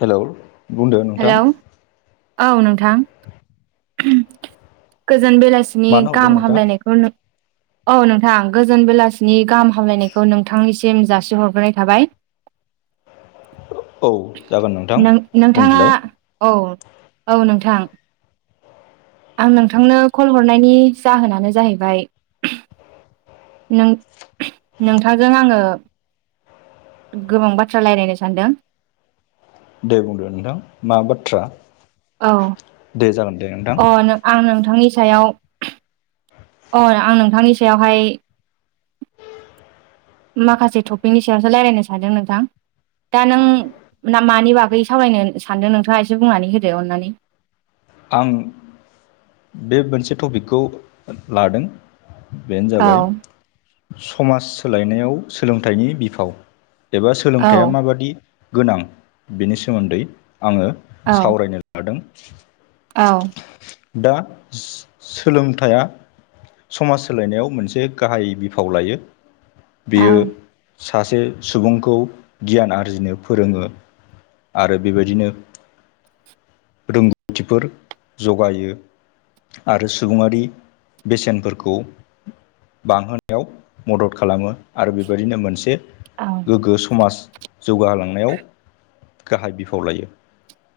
Hello बुंदो hello नोंथां औ नोंथां। गोजोन बेलासिनि मानो गाहाम हरदोंमोन नोंथां हामलायनायखौ नों औ नोंथां गोजोन बेलासिनि गाहाम हामलायनायखौ नोंथांनिसिम जासिहरग्रोनाय थाबाय। औ जागोन नोंथां नों नोंथांङा बुंदोलाय औ औ नोंथ थां आं नोंथांनो कल हरनायनि जाहोनानो जाहैबाय नों नोंथांजों आंङो गोबां बाथ्रा लायरायनो सानदों। दे बुंदो नोंथां मा बाथ्रा? औ दे जागोन। दे नोंथां अ आं नोंथांनि सायाव आं नोंथांनि सायावहाय माखासे टपिकनि सायावसो रायज्लायनो सानदों नोंथां। दा नों मानि बागै सावरायनो सानदों नोंथांङा एसे बुंनानै होदो अननानै। आं बे मोनसे टपिकखौ लादों। बेनो औ जाबाय समाज सोलायनायाव सोलोंथाइनि बिफाव। एबा सोलोंथाइया माबादि गोनां बेनि सोमोन्दै आंङो सावरायनो लादों। औ दा सोलोंथाइया समाज सोलायनायाव मोनसे गाहाय बिफाव लायो बेयो सासे सुबुंखौ गियान आरजिनो फोरोङो। आरो बेबायदिनो फोरों खान्थिफोर जगायो। आरो सुबुङारि बेसेनफोरखौ बांहोनायाव मदद खालामो आरो बेबायदिनो मोनसे गोग्गो समाज जौगाहोलांनायाव गाहाय बिफाव लायो।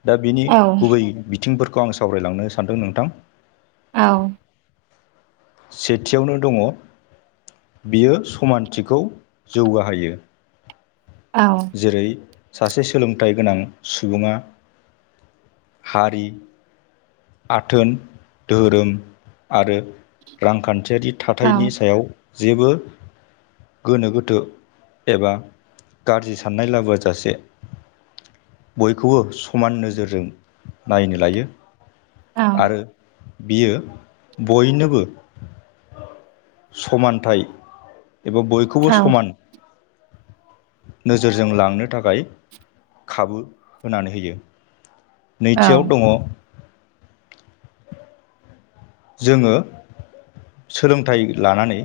दा बिनि गुबै बिथिंफोरखौ आं सावरायलांनो सानदों नोंथां। औ सेथियावनो दङ' बियो समानथिखौ जौगाहोयो। जेरै सासे सोलोंथाइ गोनां सुबुङा हारि आथोन धोरोम आरो रांखान थियारि थाथायनि सायाव जेबो गोनो गोथो एबा गाज्रि साननाय लाबोजासे बयखौबो समान नोजोरजों नायनो लायो। आरो बियो बयनोबो समानथाय एबा बयखौबो समान नोजोरजों लांनो थाखाय खाबु होनानै होयो। नैथियाव दङ जोङो सोलोंथाइ लानानै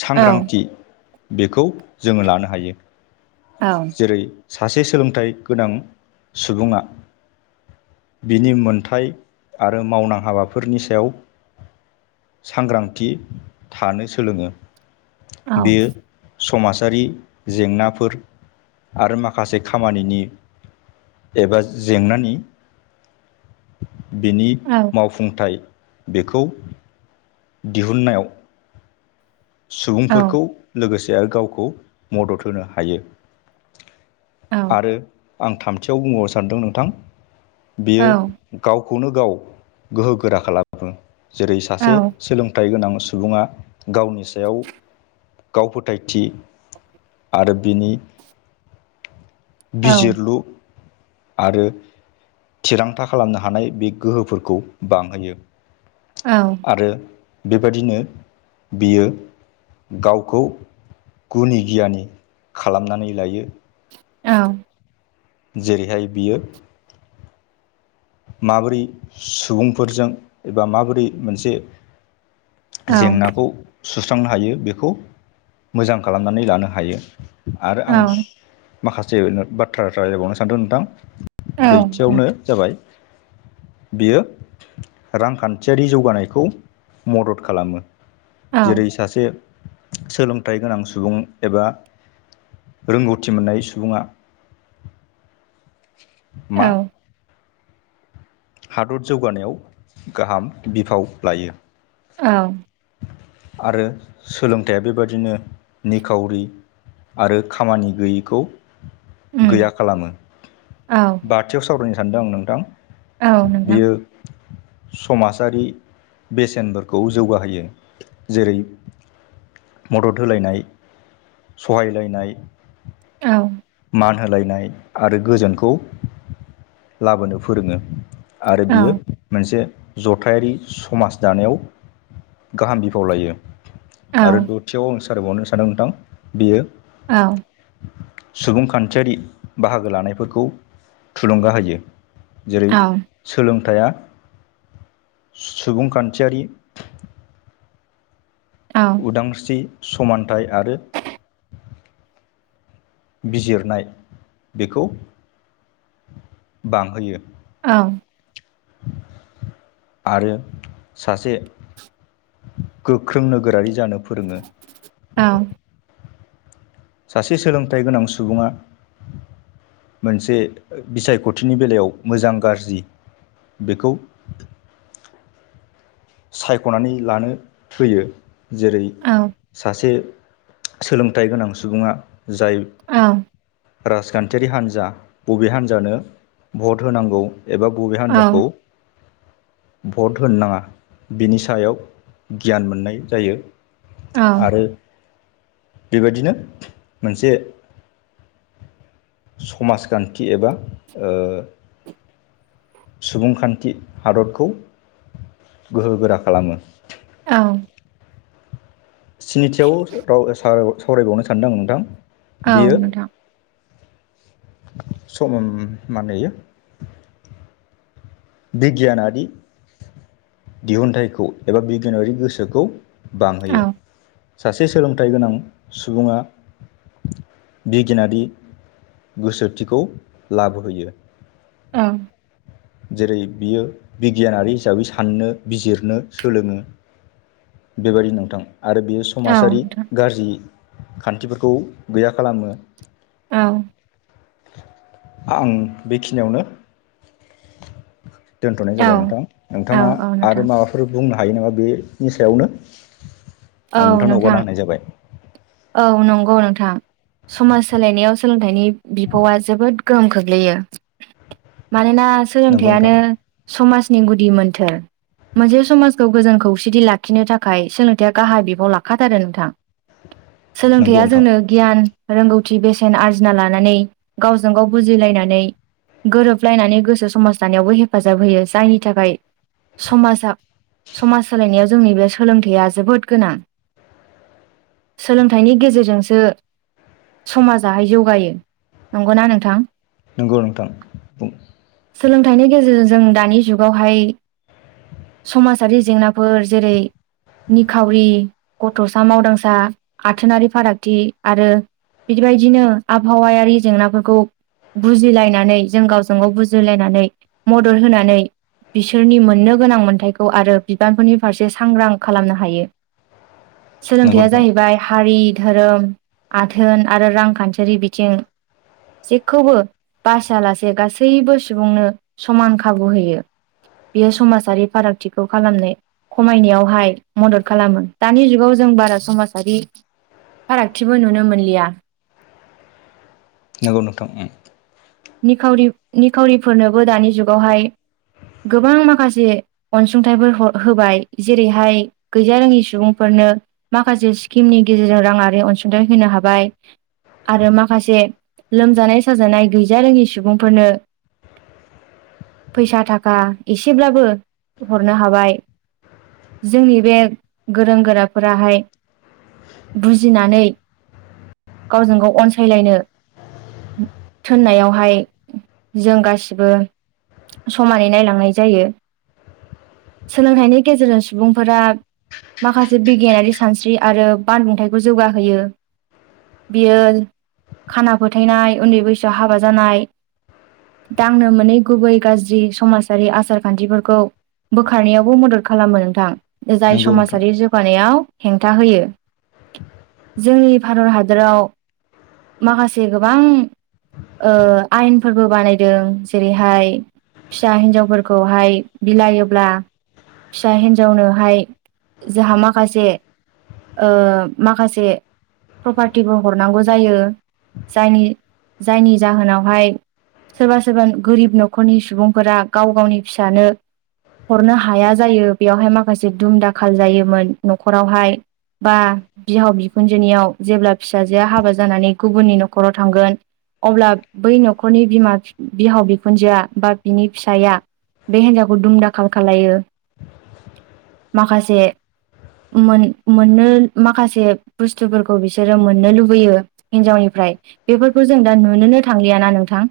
सांग्रांथि बेखौ जोङो लानो हायो। जेरै सासे सोलोंथाइ गोनां सुबुङा बिनि मोनथाय आरो मावनां हाबाफोरनि सायाव सांग्रांथि थानो सोलोङो। औ बेयो समाजारि जेंनाफोर आरो माखासे खामानिनि एबा जेंनानि ए। बिनि मावफुंथाय बेखौ दिहुननायाव सुबुंफोरखौ लोगोसे आरो गावखौ मदद होनो हायो। आरो आं थामथियाव बुंबावनो सानदों नोंथां बियो गाव गावखौनो गाव गोहो गोरा खालामो जेरै सासे सोलोंथाइ गोनां सुबुङा गावनि सायाव गाव फोथायथि आरो बिनि ए बिजिरलु आरो थिरांथा खालामनो हानाय बे गोहोफोरखौ बांहोयो। आरो बेबादिनो बियो गावखौ गुनि गियानि खालामनानै लायो। औ जेरैहाय बियो माबोरै सुबुंफोरजों एबा माबोरै मोनसे जेंनाखौ सुस्रांनो हायो बेखौ मोजां खालामनानै लानो हायो आरो आं माखासे बाथ्रा रायलायबावनो सानदों नोंथां [unintelligible] थियावनो जाबाय बियो रांखान्थियारि जौगानायखौ मदद खालामो। जेरै सासे सोलोंथाइ गोनां सुबुं एबा रोंगौथि मोननाय सुबुङा मा हादर जौगानायाव गाहाम बिफाव लायो औ। आरो सोलोंथाइया बेबादिनो निखावरि आरो खामानि गैयैखौ गैया खालामो। बाथियाव सावरायनो सान्दों आं नोंथां औ नोंथां। बियो समाजारि बेसेनफोरखौ जौगाहोयो जेरै मदद होलायनाय सहायलायनाय औ। मान होलायनाय आरो गोजोनखौ लाबोनो फोरोङो आरो बियो मोनसे जथायारि समाज दानायाव गाहाम बिफाव लायो आरो दथियाव आम सावरायबावनो सानदों नोंथां बेयो औ। सुबुंखान्थियारि बाहागो लानायफोरखौ थुलुंगा होयो जेरै सोलों थाया सुबुंखान्थियारि उदांस्रि समानथाइ आरो बिजिरनाय बेखौ बांहोयो औ। आरो सासे गोख्रों नोगोरारि जानो फोरोङो। सासे सोलोंथाइ गोनां सुबुङा मोनसे बिसायख'थिनि बेलायाव मोजां गाज्रि बेखौ [inaudible] सायख'नानै लानो फैयो जेरै सासे सोलोंथाइ गोनां सुबुङा जाय राजखान्थियारि हान्जा बबे हान्जानो भट होनांगौ एबा बबे हान्जाखौ भट होनो नाङा बिनि सायाव गियान मोननाय जायो आरो बेबायदिनो मोनसे समाजखान्थि एबा ओ सुबुंखान्थि हादरखौ गोहोगोरा खालामो। औ। स्निथियाव राव सावरायबावनो सान्दों आं नोंथां। औ बेयो नोंथां। सम मा होनो इयो बिगियानारि दिहुनथाइखौ एबा बिगियानारि गोसोखौ औ बांहोयो। सासे सोलोंथाइ गोनां सुबुङा बिगियानारि गोसोथिखौ लाबोहोयो। औ। जेरै बियो बिगियानारि हिसाबै साननो बिजिरनो सोलोङो बेबायदि नोंथां आरो बेयो औ समाजारि नोंथां गाज्रि खान्थिफोरखौ गैया खालामो। औ। आं बेखिनियावनो दोन्थ'नाय औ जाबाय नोंथां औ नोंथाङा औ नोंथां आरो माबाफोर बुंनो हायो नामा बेनि सायावनो? औ आं नोंथांनो नोंथां हगारना होनाय जाबाय औ नंगौ नोंथां समाज सोलायनायाव सोलोंथाइनि बिफावा जोबोद गोहोम खोख्लैयो मानो ना नंगौ नोंथां सोलोंथाइानो समाज नि गुदि मोन्थोर मोनसे समाजखौ गोजोन खौसेथि लाखिनो थाखाय सोलों थाइआ गाहाय बिबाव लाखाथारो नोंथां नंगौ सोलोंथाइया नोंथां जोंनो गियान रोंगौथि बेसेन आरजिना लानानै गावजों गाव बुजिलायनानै गोरोबलायनानै गोसो समाज दानायावबो हेफाजाब होयो जायनि थाखाय समाजा समाज सोलायनायाव जोंनि बे सोलोंथाइया जोबोद गोनां सोलोंथाइनि गेजेरजोंसो समाजाहाय जौगायो नंगौना नोंथां? नंगौ नोंथां बुं सोलोंथाइनि गेजेरजों जों दानि जुगावहाय समाजारि जेंनाफोर जेरै निखावरि गथ'सा मावदांसा आथोनारि फारागथि आरो बिदिबायदिनो आबहावायारि जेंनाफोरखौ बुजिलायनानै जों गावजों गाव बुजिलायनानै मदद होनानै बिसोरनि मोननो गोनां मोन्थायखौ आरो बिबानफोरनि फारसे सांग्रां खालामनो हायो नंगौ सोलोंथाइया नोंथां जाहैबाय हारि धोरोम, आथोन आरो रांखान्थियारि बिथिं जेखौबो बासियालासे गासैबो सुबुंनो समान खाबु होयो। बियो समाजारि फारागथिखौ खालामनो खमायनायावहाय मदद खालामो दानि जुगाव जों बारा समाजारि फारागथिबो नुनो मोनलिया [inaudible] नंगौ नोंथां उम निखावरि रि निखावरिफोरनोबो दानि जुगावहाय गोबां माखासे अनसुंथाइफोर ह होबाय जेरैहाय गैजा रोङि सुबुंफोर नो माखासे स्किमनि गेजेरजों राङारि अनसुंथाइ होनो हाबाय आरो माखासे लोमजानाय साजानाय गैजा रोङि सुबुंफोरनो फैसा थाखा एसेब्लाबो हरनो हाबाय जोंनि बे गोरों गोराफोराहाय बुजिनानै गावजों गाव अनसायलायनो [inaudible] थोननायावहाय जों गासिबो समानै नायलांनाय जायो सोलोंथाइनि गेजेरजों सुबुंफोरा माखासे बिगियानारि सानस्रि आरो बानबुंथायाइखौ जौगाहोयो बियो खाना फोथायनाय उन्दै बैसोआव हाबा जानाय दांनो मोनै गुबै गाज्रि समाजारि आसार खान्थिफोरखौ बोखारनायावबो मदद खालामो नोंथां जाय नंगौ नोंथां समाजारि जौगानायाव हेंथा होयो जोंनि भारत हादराव माखासे गोबां ओ आयेनफोरबो बानायदों जेरैहाय फिसा हिनजावफोरखौहाय बिलायोब्ला फिसा हिन्जावनोहाय जोंहा माखासे ओ माखासे प्रर्पाटिबो हरनांगौ जायो जायनि जायनि जाहोनावहाय सोरबा सोरबा गोरिब न'खरनि सुबुंफोरा गाव गावनि फिसानो हरनो हाया जायो बेवहाय माखासे दुम दाखाल जायोमोन न'खरावहाय बा बिहाव बिखुनजोनियाव जेब्ला फिसाजोआ हाबा जानानै गुबुननि न'खराव थांगोन अब्ला बै न'खरनि बिमा बिहाव बिखुनजोआ बा बिनि फिसाया बे हिनजावखौ दुमदाखाल खालायो माखासे मोन मोननो माखासे बुस्थुफोरखौ बिसोरो मोननो लुबैयो हिनजावनि फ्राय बेफोरखौ जों दा नुनोनो थांलियाना नोंथां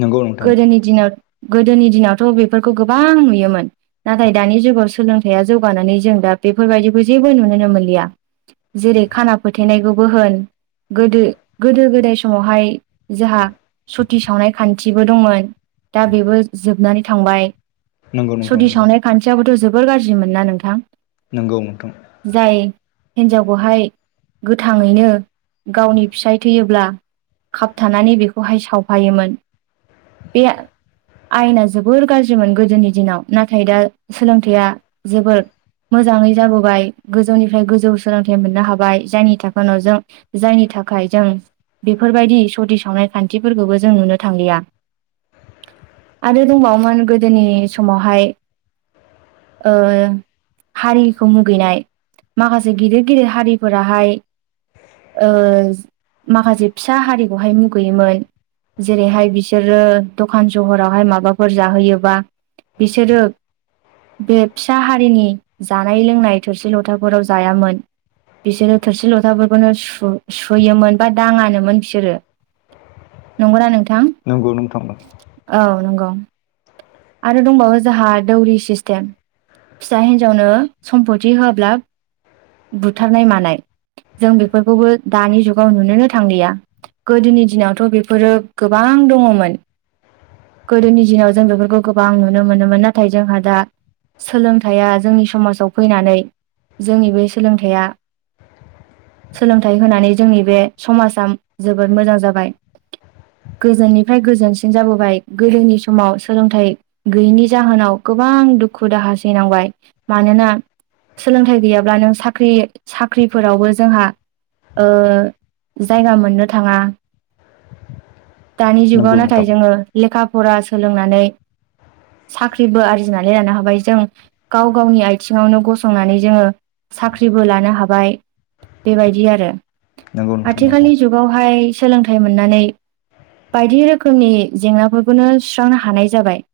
नंगौ नोंथां गोदोनि दिनाव गोदोनि दिनावथ' बेफोरखौ गोबां नुयोमोन नाथाय दानि जुगाव सोलोंथाइया जौगानानै जों दा बेफोरबायदिखौ जेबो नुनोनो मोनलिया जेरै खाना फोथेनायखौबो होन गोदो गोदो गोदाय समाव हाय जोंहा सुत सावनाय खान्थिबो दंमोन दा बेबो जोबनानै थांबाय नंगौ नोंथां नंगौ सति सावनाय खान्थियाबोथ' जोबोर गाज्रिमोन ना नोंथां नोंगौ नोंथां हिनजावखौहाय गोथाङैनो गावनि फिसाय थैयोब्ला खाबथानानै बेखौहाय सावफायोमोन बे आयेना जोबोर गाज्रिमोन गोदोनि दिनाव नाथाय दा सोलोंथाइया जोबोर मोजाङै जाबोबाय गोजौनिफ्राय गोजौ सोलोंथाइ मोननो हाबाय जायनि थाखाय न'जों जायनि थाखाय जों बेफोरबायदि सति सावनाय खान्थिफोरखौबो जों नुनो थांलिया आरो दंबावोमोन गोदोनि समावहाय ओ हारिखौ मुगैनाय माखासे गिदिर गिदिर हारिफोराहाय ओ माखासे फिसा हारिखौहाय मुगैयोमोन जेरैहाय बिसोरो दखान सहरावहाय माबाफोर जाहोयोबा बिसोरो बे फिसा हारिनि जानाय लोंनाय थोरसि लथाफोराव जायामोन बिसोरो थोरसि लथाफोरखौनो सुयोमोन बा दाङा मोन बिसोरो नंगौना नोंथां नंगौ नोंथां औ नंगौ आरो दंबावो जोंहा दौरि सिस्टेम फिसा हिन्जावनो सम्फति होआला बुथारनाय मानाय जों बेफोरखौबो दानि जुगाव नुनोनो थांलिया गोदोनि दिनावथ' बेफोरो गोबां दङमोन गोदोनि दिनाव जों बेफोरखौ गोबां नुनो मोनोमोन नाथाय जोंहा दा सोलोंथाइया जोंनि समाजाव फैनानै जोंनि बे सोलोंथाइया सोलोंथाइ होनानै जोंनि बे समाजा जोबोद मोजां जाबाय गोजोननिफ्राय गोजोनसिन जाबोबाय गोदोनि समाव सोलोंथाइ गैयैनि जाहोनाव गो गोबां दुखु दाहा सैनांबाय मानोना सोलोंथाइ गैयाब्ला नों साख्रि साख्रिफोरावबो जोंहा ओ जायगा मोननो थांङा दानि जुगाव नाथाय जोंङो लेखा फरा सोलोंनानै साख्रिबो आरजिनानै लानो हाबाय जों गाव गावनि आथिङावनो गसंनानै जोङो साख्रिबो लानो हाबाय बेबायदि आरो नंगौ नोंथां नंगौ आय सोलोंथाइ मोननानै बायदि रोखोमनि जेंनाफोरखौनो सुस्रांनो हानाय जाबाय